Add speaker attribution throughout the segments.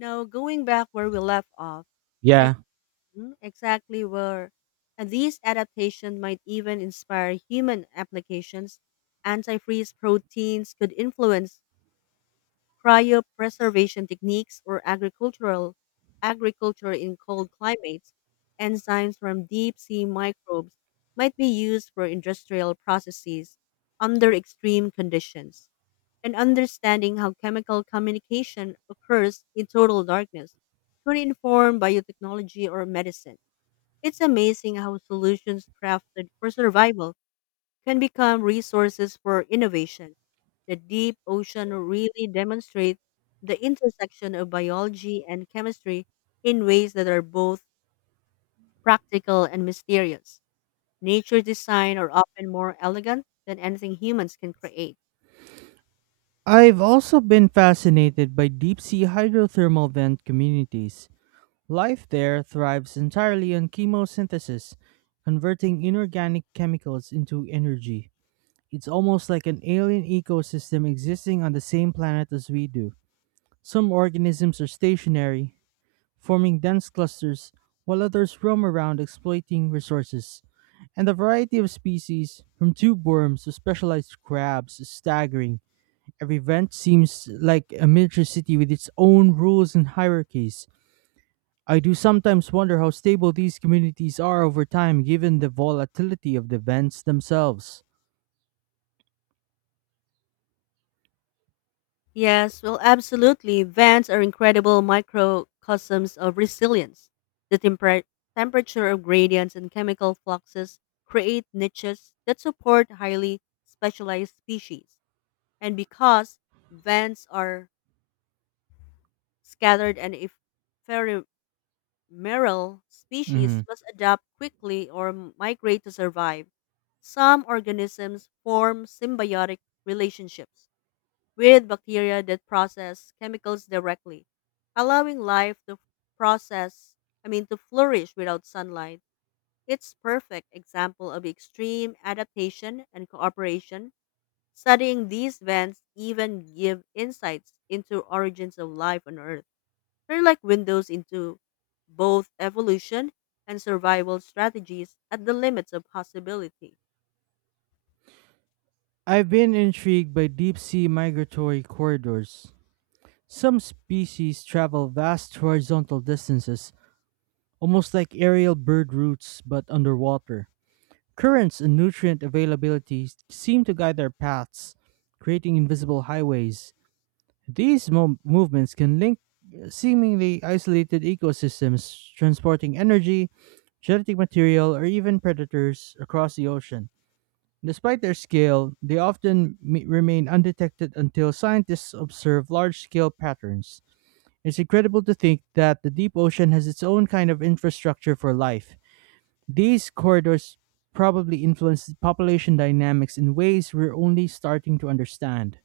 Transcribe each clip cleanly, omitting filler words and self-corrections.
Speaker 1: Now, going back where we left off,
Speaker 2: Yeah,
Speaker 1: ex- exactly where and these adaptations might even inspire human applications. Antifreeze proteins could influence cryopreservation techniques or agricultural agriculture in cold climates, enzymes from deep sea microbes might be used for industrial processes under extreme conditions. And understanding how chemical communication occurs in total darkness could inform biotechnology or medicine. It's amazing how solutions crafted for survival can become resources for innovation. The deep ocean really demonstrates the intersection of biology and chemistry in ways that are both practical and mysterious. Nature design are often more elegant than anything humans can create.
Speaker 2: I've also been fascinated by deep sea hydrothermal vent communities. Life there thrives entirely on chemosynthesis, converting inorganic chemicals into energy. It's almost like an alien ecosystem existing on the same planet as we do. Some organisms are stationary, forming dense clusters, while others roam around exploiting resources. And the variety of species, from tube worms to specialized crabs, is staggering. Every event seems like a miniature city with its own rules and hierarchies. I do sometimes wonder how stable these communities are over time given the volatility of the events themselves.
Speaker 1: Yes, well, absolutely. Vents are incredible microcosms of resilience. The temperature of gradients and chemical fluxes create niches that support highly specialized species. And because vents are scattered and if ephemeral species
Speaker 2: Mhm.
Speaker 1: must adapt quickly or migrate to survive, some organisms form symbiotic relationships with bacteria that process chemicals directly, allowing life to process, to flourish without sunlight. It's perfect example of extreme adaptation and cooperation. Studying these vents even give insights into origins of life on Earth. They're like windows into both evolution and survival strategies at the limits of possibility.
Speaker 2: I've been intrigued by deep sea migratory corridors. Some species travel vast horizontal distances, almost like aerial bird routes but underwater. Currents and nutrient availability seem to guide their paths, creating invisible highways. These movements can link seemingly isolated ecosystems, transporting energy, genetic material, or even predators across the ocean. Despite their scale, they often remain undetected until scientists observe large scale patterns. It's incredible to think that the deep ocean has its own kind of infrastructure for life. These corridors probably influence population dynamics in ways we're only starting to understand.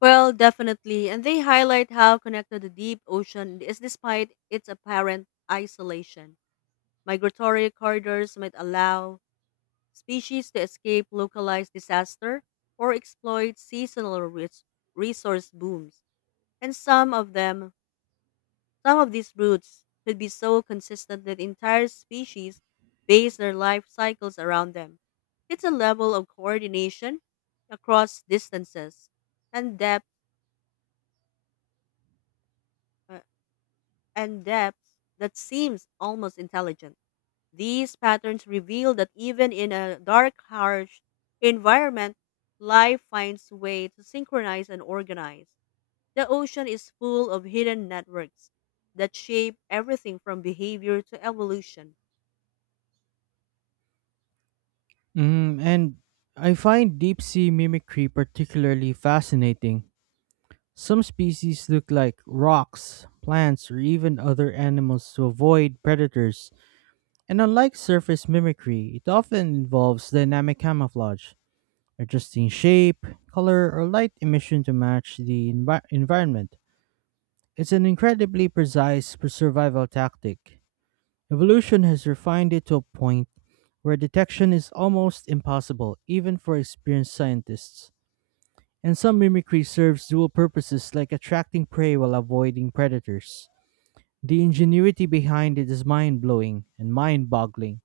Speaker 1: Well, definitely, and they highlight how connected the deep ocean is despite its apparent isolation. Migratory corridors might allow species to escape localized disaster or exploit seasonal resource booms, and some of these roots could be so consistent that entire species base their life cycles around them. It's a level of coordination across distances and depth uh, and depth that seems almost intelligent. These patterns reveal that even in a dark, harsh environment, life finds a way to synchronize and organize. The ocean is full of hidden networks that shape everything from behavior to evolution.
Speaker 2: Mm, and I find deep sea mimicry particularly fascinating. Some species look like rocks, plants, or even other animals to avoid predators. And unlike surface mimicry, it often involves dynamic camouflage, adjusting shape, color, or light emission to match the environment. It's an incredibly precise survival tactic. Evolution has refined it to a point where detection is almost impossible, even for experienced scientists. And some mimicry serves dual purposes like attracting prey while avoiding predators. The ingenuity behind it is mind blowing and mind boggling.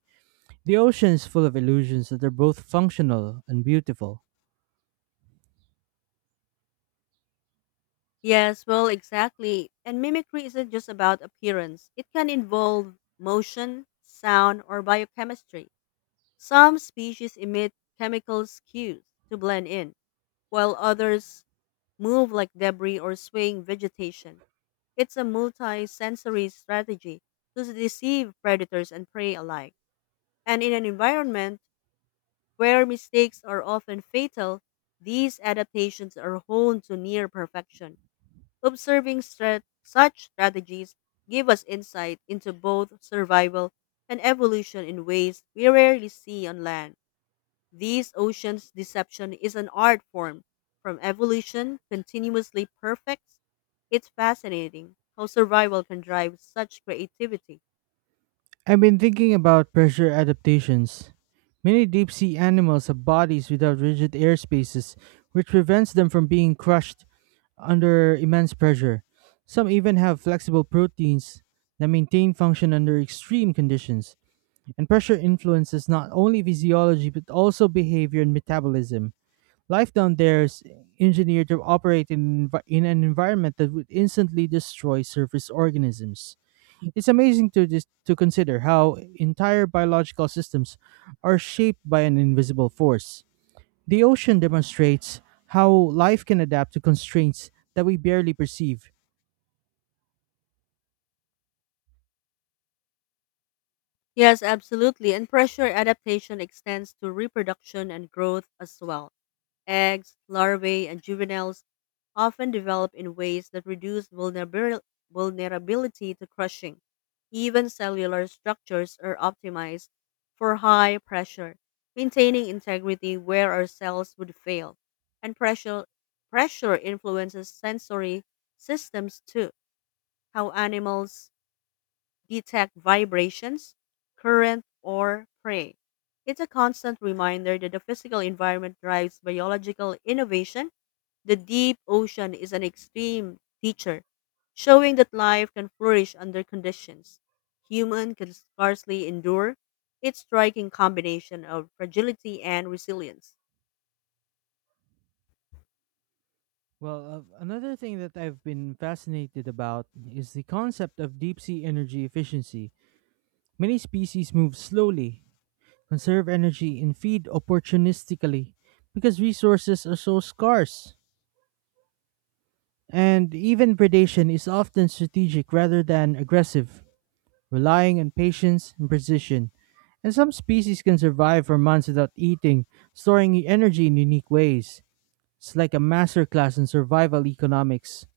Speaker 2: The ocean is full of illusions that are both functional and beautiful.
Speaker 1: Yes, well, exactly. And mimicry isn't just about appearance, it can involve motion, sound, or biochemistry. Some species emit chemical cues to blend in, while others move like debris or swaying vegetation. It's a multi-sensory strategy to deceive predators and prey alike. And in an environment where mistakes are often fatal, these adaptations are honed to near perfection. Observing such strategies give us insight into both survival and evolution in ways we rarely see on land. These oceans deception is an art form from evolution continuously perfects. It's fascinating how survival can drive such creativity.
Speaker 2: I've been thinking about pressure adaptations. Many deep sea animals have bodies without rigid airspaces, which prevents them from being crushed under immense pressure. Some even have flexible proteins that maintain function under extreme conditions. And pressure influences not only physiology but also behavior and metabolism. Life down there is engineered to operate in an environment that would instantly destroy surface organisms. It's amazing to just to consider how entire biological systems are shaped by an invisible force. The ocean demonstrates how life can adapt to constraints that we barely perceive.
Speaker 1: Yes, absolutely. And pressure adaptation extends to reproduction and growth as well. Eggs, larvae, and juveniles often develop in ways that reduce vulnerability to crushing. Even cellular structures are optimized for high pressure, maintaining integrity where our cells would fail. And pressure influences sensory systems too, how animals detect vibrations, current, or prey. It's a constant reminder that the physical environment drives biological innovation. The deep ocean is an extreme teacher, showing that life can flourish under conditions human can scarcely endure. Its striking combination of fragility and resilience.
Speaker 2: Well, another thing that I've been fascinated about is the concept of deep sea energy efficiency. Many species move slowly, conserve energy, and feed opportunistically because resources are so scarce. And even predation is often strategic rather than aggressive, relying on patience and precision. And some species can survive for months without eating, storing energy in unique ways. It's like a masterclass in survival economics.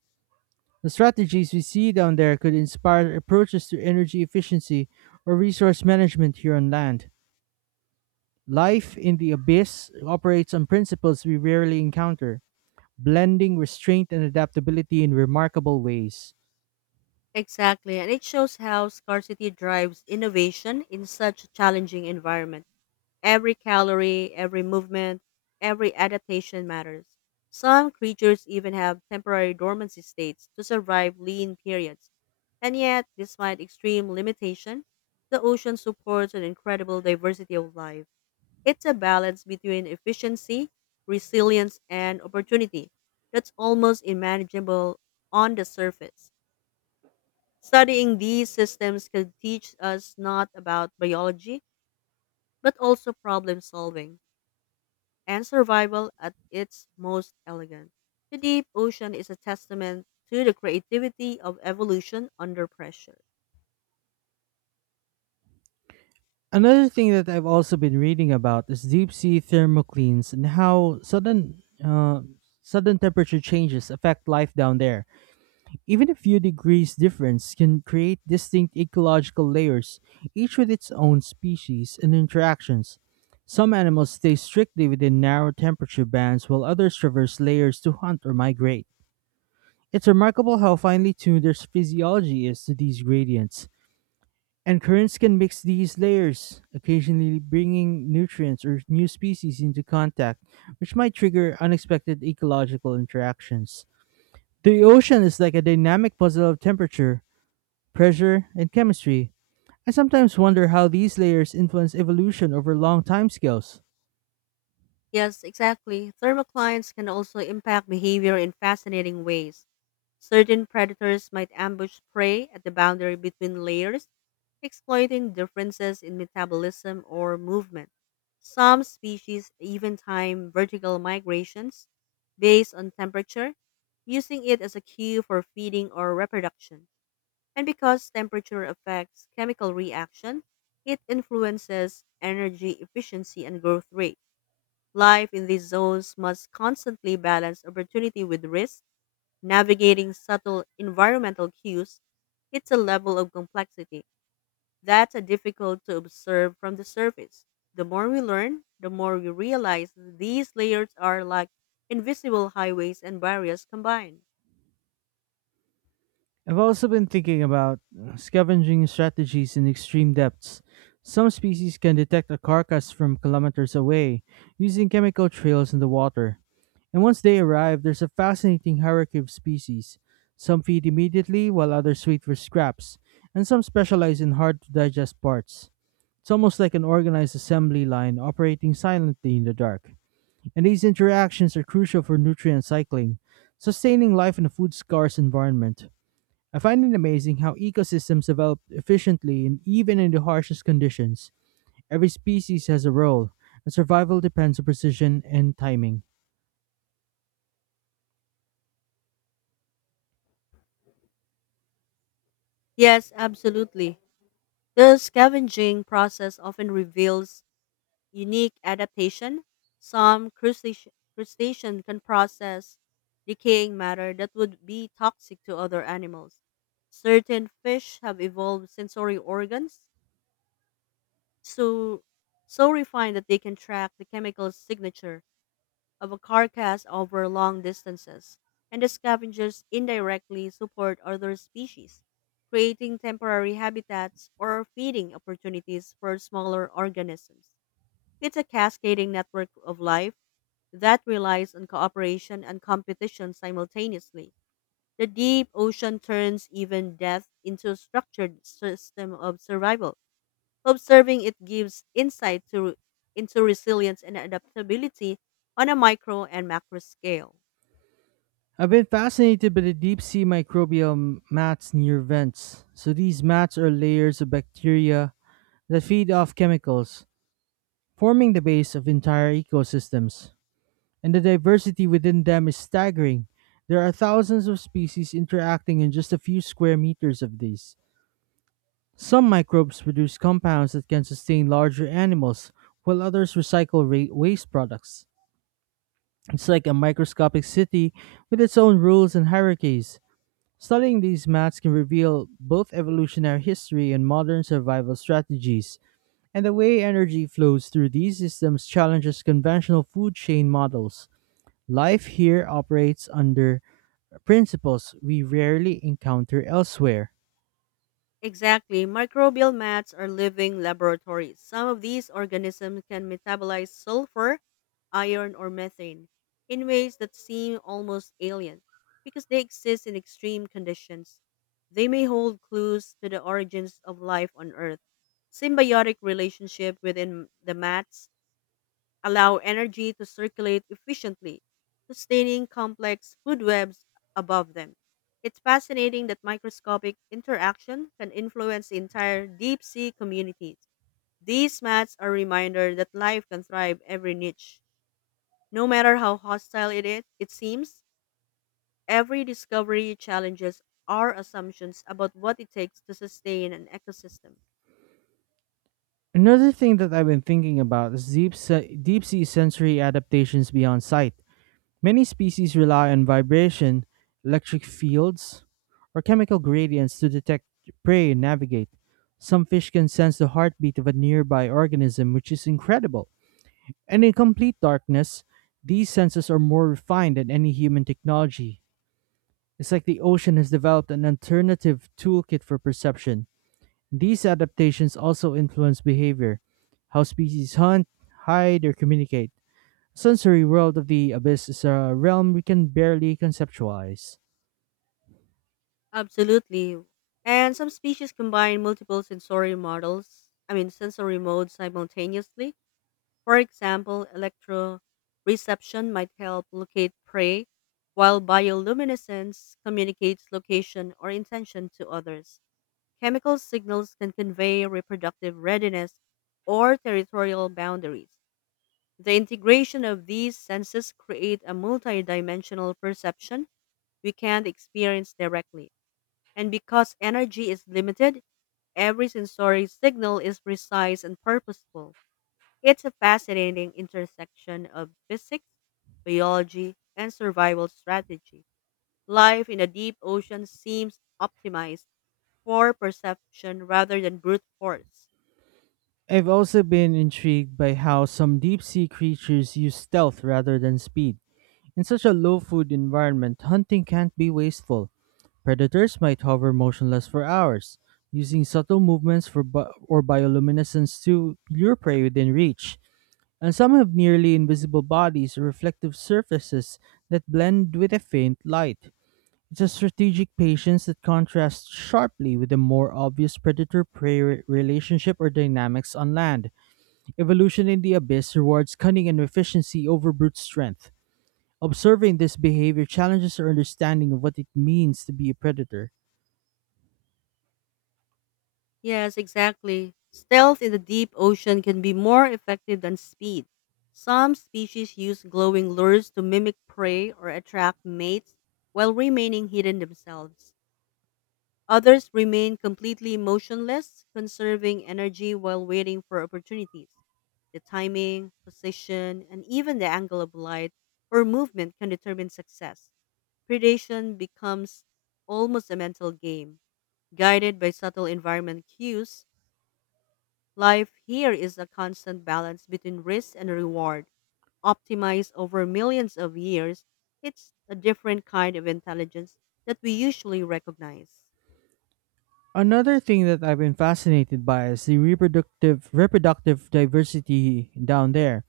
Speaker 2: The strategies we see down there could inspire approaches to energy efficiency or resource management here on land. Life in the abyss operates on principles we rarely encounter, blending restraint and adaptability in remarkable ways.
Speaker 1: Exactly, and it shows how scarcity drives innovation in such a challenging environment. Every calorie, every movement, every adaptation matters. Some creatures even have temporary dormancy states to survive lean periods. And yet, despite extreme limitation, the ocean supports an incredible diversity of life. It's a balance between efficiency, resilience, and opportunity that's almost unmanageable on the surface. Studying these systems can teach us not about biology, but also problem solving and survival at its most elegant. The deep ocean is a testament to the creativity of evolution under pressure.
Speaker 2: Another thing that I've also been reading about is deep sea thermoclines and how sudden temperature changes affect life down there. Even a few degrees difference can create distinct ecological layers, each with its own species and interactions. Some animals stay strictly within narrow temperature bands while others traverse layers to hunt or migrate. It's remarkable how finely tuned their physiology is to these gradients. And currents can mix these layers, occasionally bringing nutrients or new species into contact, which might trigger unexpected ecological interactions. The ocean is like a dynamic puzzle of temperature, pressure, and chemistry. I sometimes wonder how these layers influence evolution over long timescales.
Speaker 1: Yes, exactly. Thermoclines can also impact behavior in fascinating ways. Certain predators might ambush prey at the boundary between layers, exploiting differences in metabolism or movement. Some species even time vertical migrations based on temperature, using it as a cue for feeding or reproduction. And because temperature affects chemical reaction, it influences energy efficiency and growth rate. Life in these zones must constantly balance opportunity with risk, navigating subtle environmental cues. It's a level of complexity that's a difficult to observe from the surface. The more we learn, the more we realize these layers are like invisible highways and barriers combined.
Speaker 2: I've also been thinking about scavenging strategies in extreme depths. Some species can detect a carcass from kilometers away using chemical trails in the water. And once they arrive, there's a fascinating hierarchy of species. Some feed immediately, while others wait for scraps, and some specialize in hard to digest parts. It's almost like an organized assembly line operating silently in the dark. And these interactions are crucial for nutrient cycling, sustaining life in a food scarce environment. I find it amazing how ecosystems develop efficiently and even in the harshest conditions. Every species has a role, and survival depends on precision and timing.
Speaker 1: Yes, absolutely. The scavenging process often reveals unique adaptation. Some crustacean can process decaying matter that would be toxic to other animals. Certain fish have evolved sensory organs so so refined that they can track the chemical signature of a carcass over long distances, and the scavengers indirectly support other species, creating temporary habitats or feeding opportunities for smaller organisms. It's a cascading network of life that relies on cooperation and competition simultaneously. The deep ocean turns even death into a structured system of survival. Observing it into resilience and adaptability on a micro and macro scale.
Speaker 2: I've been fascinated by the deep sea microbial mats near vents. So these mats are layers of bacteria that feed off chemicals, forming the base of entire ecosystems. And the diversity within them is staggering. There are thousands of species interacting in just a few square meters of these. Some microbes produce compounds that can sustain larger animals, while others recycle waste products. It's like a microscopic city with its own rules and hierarchies. Studying these maps can reveal both evolutionary history and modern survival strategies, and the way energy flows through these systems challenges conventional food chain models. Life here operates under principles we rarely encounter elsewhere.
Speaker 1: Exactly, microbial mats are living laboratories. Some of these organisms can metabolize sulfur, iron, or methane in ways that seem almost alien because they exist in extreme conditions. They may hold clues to the origins of life on Earth. Symbiotic relationship within the mats allow energy to circulate efficiently, sustaining complex food webs above them. It's fascinating that microscopic interaction can influence entire deep sea communities. These mats are a reminder that life can thrive every niche. No matter how hostile it is, it seems, every discovery challenges our assumptions about what it takes to sustain an ecosystem.
Speaker 2: Another thing that I've been thinking about is deep sea sensory adaptations beyond sight. Many species rely on vibration, electric fields, or chemical gradients to detect prey and navigate. Some fish can sense the heartbeat of a nearby organism, which is incredible. And in complete darkness, these senses are more refined than any human technology. It's like the ocean has developed an alternative toolkit for perception. These adaptations also influence behavior, how species hunt, hide, or communicate. Sensory world of the abyss is a realm we can barely conceptualize.
Speaker 1: Absolutely. And some species combine multiple sensory models, I mean, sensory modes simultaneously. For example, electroreception might help locate prey, while bioluminescence communicates location or intention to others. Chemical signals can convey reproductive readiness or territorial boundaries. The integration of these senses create a multidimensional perception we can't experience directly. And because energy is limited, every sensory signal is precise and purposeful. It's a fascinating intersection of physics, biology, and survival strategy. Life in the deep ocean seems optimized for perception rather than brute force.
Speaker 2: I've also been intrigued by how some deep sea creatures use stealth rather than speed. In such a low food environment, hunting can't be wasteful. Predators might hover motionless for hours, using subtle movements for bi- or bioluminescence to lure prey within reach. And some have nearly invisible bodies or reflective surfaces that blend with a faint light. It's a strategic patience that contrasts sharply with the more obvious predator prey relationship or dynamics on land. Evolution in the abyss rewards cunning and efficiency over brute strength. Observing this behavior challenges our understanding of what it means to be a predator.
Speaker 1: Yes, exactly. Stealth in the deep ocean can be more effective than speed. Some species use glowing lures to mimic prey or attract mates while remaining hidden themselves. Others remain completely motionless, conserving energy while waiting for opportunities. The timing, position, and even the angle of light or movement can determine success. Predation becomes almost a mental game, guided by subtle environment cues. Life here is a constant balance between risk and reward. Optimized over millions of years, it's a different kind of intelligence that we usually recognize.
Speaker 2: Another thing that I've been fascinated by is the reproductive diversity down there.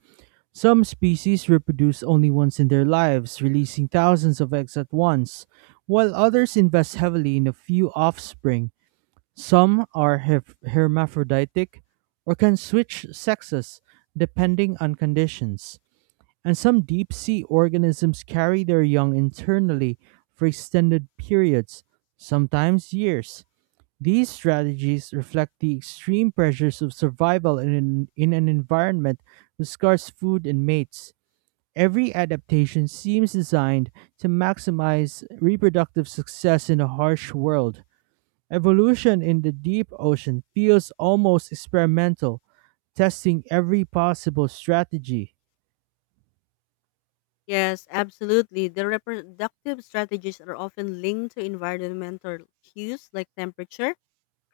Speaker 2: Some species reproduce only once in their lives, releasing thousands of eggs at once, while others invest heavily in a few offspring. Some are hermaphroditic or can switch sexes depending on conditions. And some deep sea organisms carry their young internally for extended periods, sometimes years. These strategies reflect the extreme pressures of survival in an environment with scarce food and mates. Every adaptation seems designed to maximize reproductive success in a harsh world. Evolution in the deep ocean feels almost experimental, testing every possible strategy.
Speaker 1: Yes, absolutely. The reproductive strategies are often linked to environmental cues like temperature,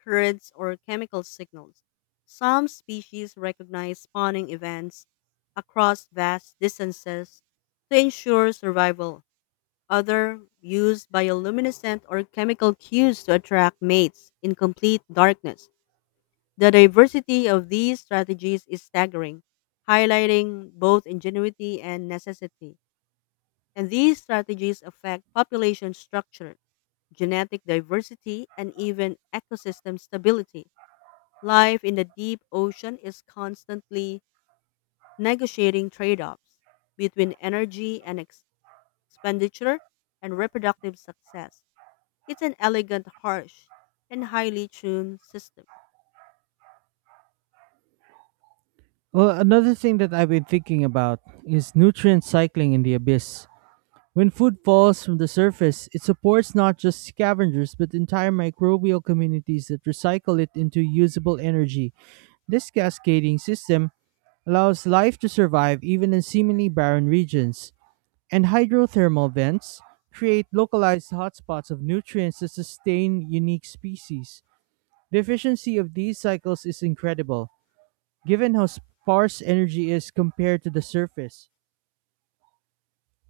Speaker 1: currents, or chemical signals. Some species recognize spawning events across vast distances to ensure survival. Others use bioluminescent or chemical cues to attract mates in complete darkness. The diversity of these strategies is staggering, highlighting both ingenuity and necessity. And these strategies affect population structure, genetic diversity, and even ecosystem stability. Life in the deep ocean is constantly negotiating trade offs between expenditure and reproductive success. It's an elegant, harsh, and highly tuned system.
Speaker 2: Well, another thing that I've been thinking about is nutrient cycling in the abyss. When food falls from the surface, it supports not just scavengers but entire microbial communities that recycle it into usable energy. This cascading system allows life to survive even in seemingly barren regions, and hydrothermal vents create localized hotspots of nutrients that sustain unique species. The efficiency of these cycles is incredible, given how sparse energy is compared to the surface.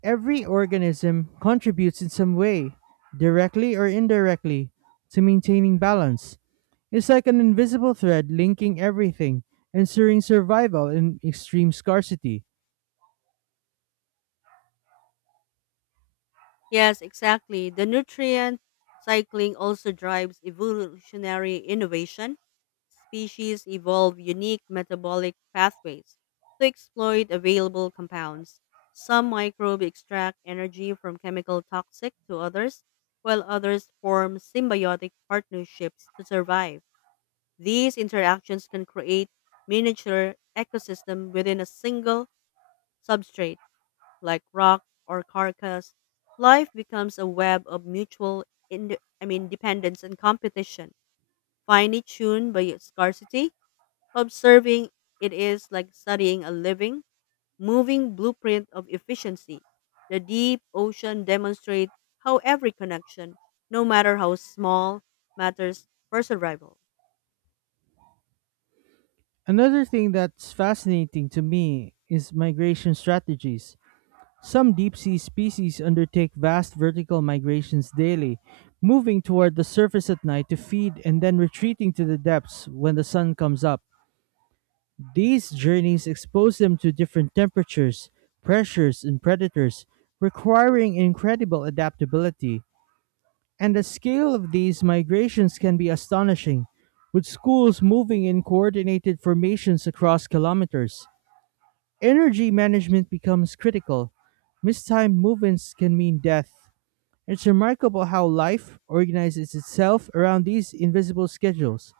Speaker 2: Every organism contributes in some way, directly or indirectly, to maintaining balance. It's like an invisible thread linking everything, ensuring survival in extreme scarcity.
Speaker 1: Yes, exactly. The nutrient cycling also drives evolutionary innovation. Species evolve unique metabolic pathways to exploit available compounds. Some microbes extract energy from chemical toxic to others, while others form symbiotic partnerships to survive. These interactions can create miniature ecosystem within a single substrate like rock or carcass, life becomes a web of mutual dependence and competition. Finely tuned by its scarcity, observing it is like studying a living, moving blueprint of efficiency. The deep ocean demonstrates how every connection, no matter how small, matters for survival.
Speaker 2: Another thing that's fascinating to me is migration strategies. Some deep sea species undertake vast vertical migrations daily, moving toward the surface at night to feed and then retreating to the depths when the sun comes up. These journeys expose them to different temperatures, pressures, and predators, requiring incredible adaptability. And the scale of these migrations can be astonishing, with schools moving in coordinated formations across kilometers. Energy management becomes critical. Mistimed movements can mean death. It's remarkable how life organizes itself around these invisible schedules.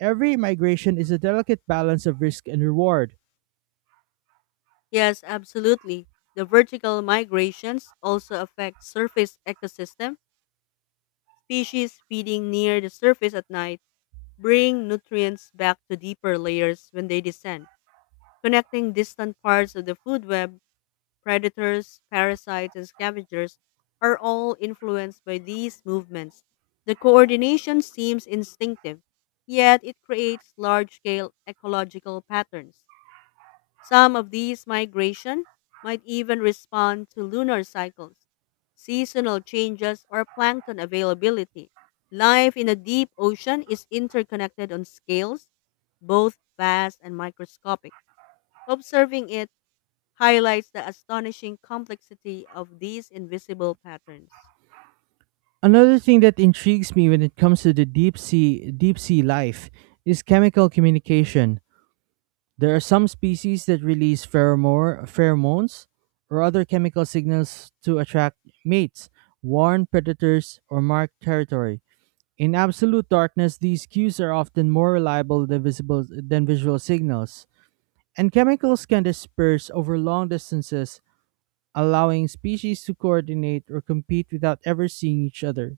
Speaker 2: Every migration is a delicate balance of risk and reward.
Speaker 1: Yes, absolutely. The vertical migrations also affect surface ecosystem. Species feeding near the surface at night bring nutrients back to deeper layers when they descend, connecting distant parts of the food web. Predators, parasites, and scavengers are all influenced by these movements. The coordination seems instinctive, yet it creates large scale ecological patterns. Some of these migration might even respond to lunar cycles, seasonal changes, or plankton availability. Life in a deep ocean is interconnected on scales both vast and microscopic. Observing it highlights the astonishing complexity of these invisible patterns.
Speaker 2: Another thing that intrigues me when it comes to the deep sea life is chemical communication. There are some species that release pheromones or other chemical signals to attract mates, warn predators, or mark territory. In absolute darkness, these cues are often more reliable than visual signals, and chemicals can disperse over long distances, allowing species to coordinate or compete without ever seeing each other.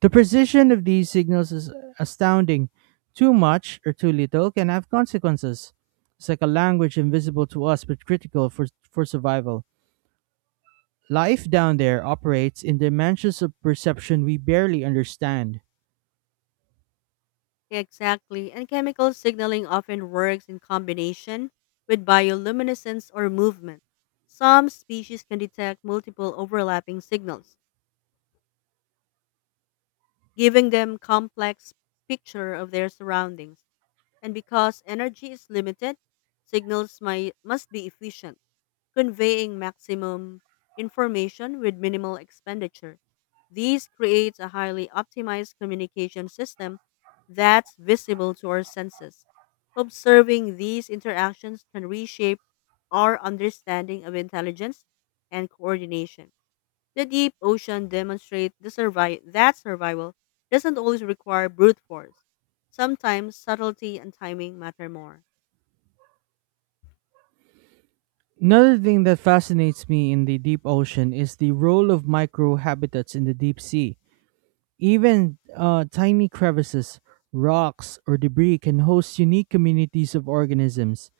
Speaker 2: The precision of these signals is astounding. Too much or too little can have consequences. It's like a language invisible to us but critical for survival. Life down there operates in dimensions of perception we barely understand.
Speaker 1: Exactly, and chemical signaling often works in combination with bioluminescence or movement. Some species can detect multiple overlapping signals, giving them complex picture of their surroundings. And because energy is limited, must be efficient, conveying maximum information with minimal expenditure. These creates a highly optimized communication system that's visible to our senses. Observing these interactions can reshape our understanding of intelligence and coordination. The deep ocean that survival doesn't always require brute force. Sometimes subtlety and timing matter more.
Speaker 2: Another thing that fascinates me in the deep ocean is the role of microhabitats in the deep sea. Even tiny crevices, rocks, or debris can host unique communities of organisms.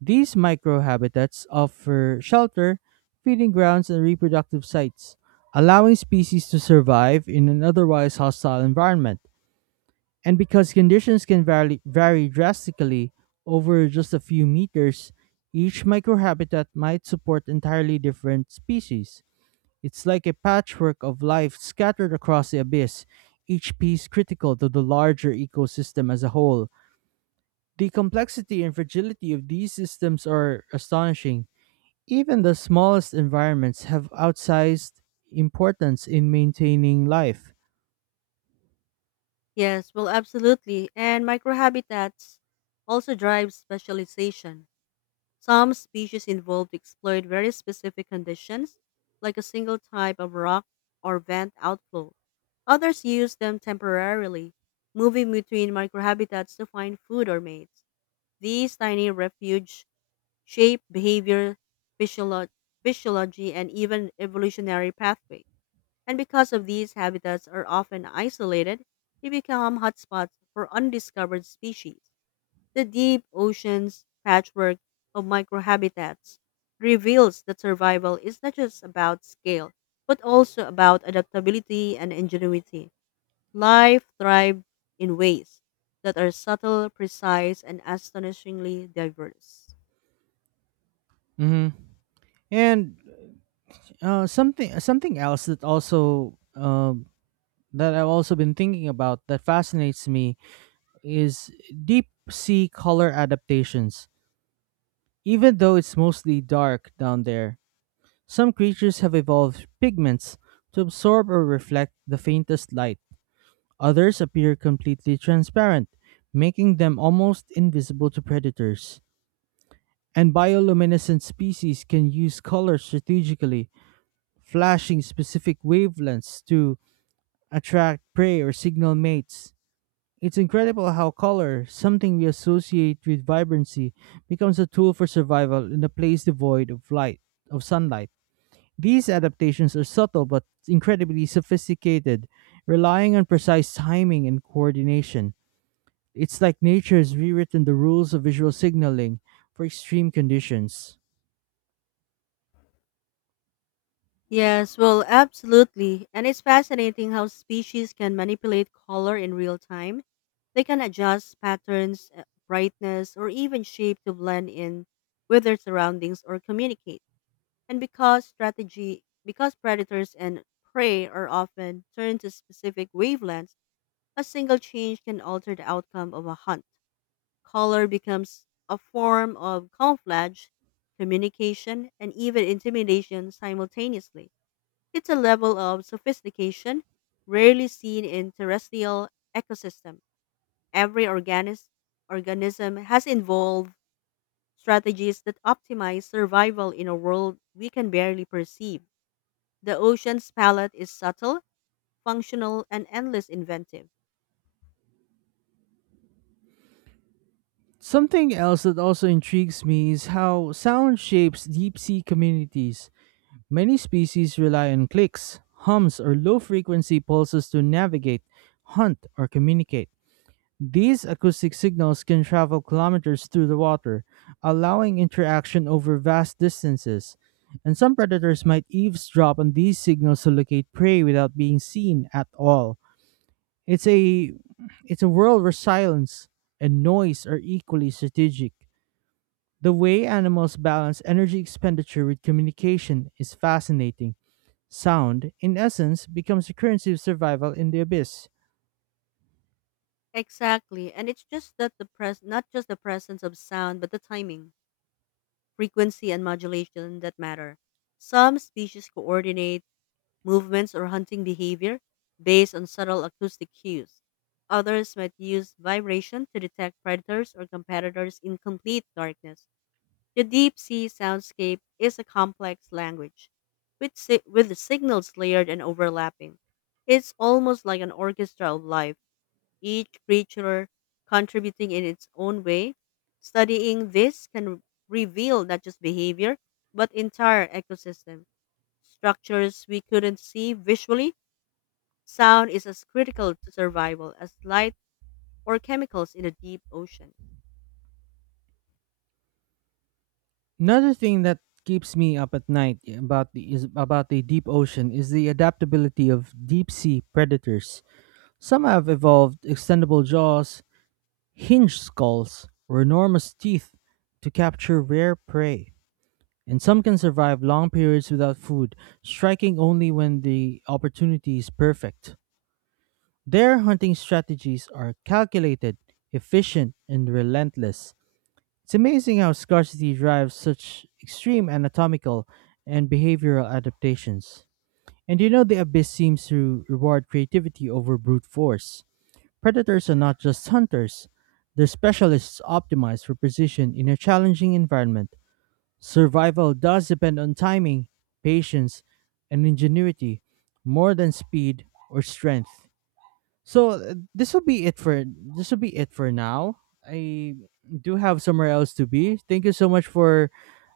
Speaker 2: These microhabitats offer shelter, feeding grounds, and reproductive sites, allowing species to survive in an otherwise hostile environment. And because conditions vary drastically over just a few meters, each microhabitat might support entirely different species. It's like a patchwork of life scattered across the abyss, each piece critical to the larger ecosystem as a whole. The complexity and fragility of these systems are astonishing. Even the smallest environments have outsized importance in maintaining life.
Speaker 1: Yes, well, absolutely. And microhabitats also drive specialization. Some species involved exploit very specific conditions, like a single type of rock or vent outflow. Others use them temporarily, moving between microhabitats to find food or mates. These tiny refuge shape behavior, physiolo- physiology, and even evolutionary pathway. And because of these habitats are often isolated, they become hotspots for undiscovered species. The deep oceans patchwork of microhabitats reveals that survival is not just about scale, but also about adaptability and ingenuity. Life thrives in ways that are subtle, precise, and astonishingly diverse.
Speaker 2: hmm And something else that also that I've also been thinking about that fascinates me is deep sea color adaptations. Even though it's mostly dark down there, some creatures have evolved pigments to absorb or reflect the faintest light. Others appear completely transparent, making them almost invisible to predators. And bioluminescent species can use color strategically, flashing specific wavelengths to attract prey or signal mates. It's incredible how color, something we associate with vibrancy, becomes a tool for survival in a place devoid of sunlight. These adaptations are subtle but incredibly sophisticated, relying on precise timing and coordination. It's like nature has rewritten the rules of visual signaling for extreme conditions.
Speaker 1: Yes, well, absolutely. And it's fascinating how species can manipulate color in real time. They can adjust patterns, brightness, or even shape to blend in with their surroundings or communicate. And because predators and prey are often turned to specific wavelengths, a single change can alter the outcome of a hunt. Color becomes a form of camouflage, communication, and even intimidation simultaneously. It's a level of sophistication rarely seen in terrestrial ecosystem. Every organism has involved strategies that optimize survival in a world we can barely perceive. The ocean's palette is subtle, functional, and endless inventive.
Speaker 2: Something else that also intrigues me is how sound shapes deep sea communities. Many species rely on clicks, hums, or low frequency pulses to navigate, hunt, or communicate. These acoustic signals can travel kilometers through the water, allowing interaction over vast distances. And some predators might eavesdrop on these signals to locate prey without being seen at all. It's a it's a world where silence and noise are equally strategic. The way animals balance energy expenditure with communication is fascinating. Sound, in essence, becomes a currency of survival in the abyss.
Speaker 1: Exactly, and it's just that not just the presence of sound, but the timing, frequency, and modulation that matter. Some species coordinate movements, or hunting behavior based on subtle acoustic cues. Others might use vibration to detect predators or competitors in complete darkness. The deep sea soundscape is a complex language, with the signals layered and overlapping. It's almost like an orchestra of life, each creature contributing in its own way. Studying this can reveal not just behavior, but entire ecosystem structures we couldn't see visually. Sound is as critical to survival as light or chemicals in the deep ocean.
Speaker 2: Another thing that keeps me up at night about the is about the deep ocean is the adaptability of deep sea predators. Some have evolved extendable jaws, hinged skulls, or enormous teeth to capture rare prey. And some can survive long periods without food, striking only when the opportunity is perfect. Their hunting strategies are calculated, efficient, and relentless. It's amazing how scarcity drives such extreme anatomical and behavioral adaptations. And you know, the abyss seems to reward creativity over brute force. Predators are not just hunters, they're specialists optimized for precision in a challenging environment. Survival does depend on timing, patience, and ingenuity more than speed or strength. So this will be it for now. I do have somewhere else to be. Thank you so much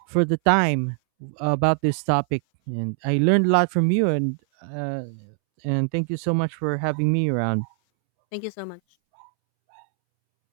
Speaker 2: for the time about this topic, and I learned a lot from you. And thank you so much for having me around.
Speaker 1: Thank you so much.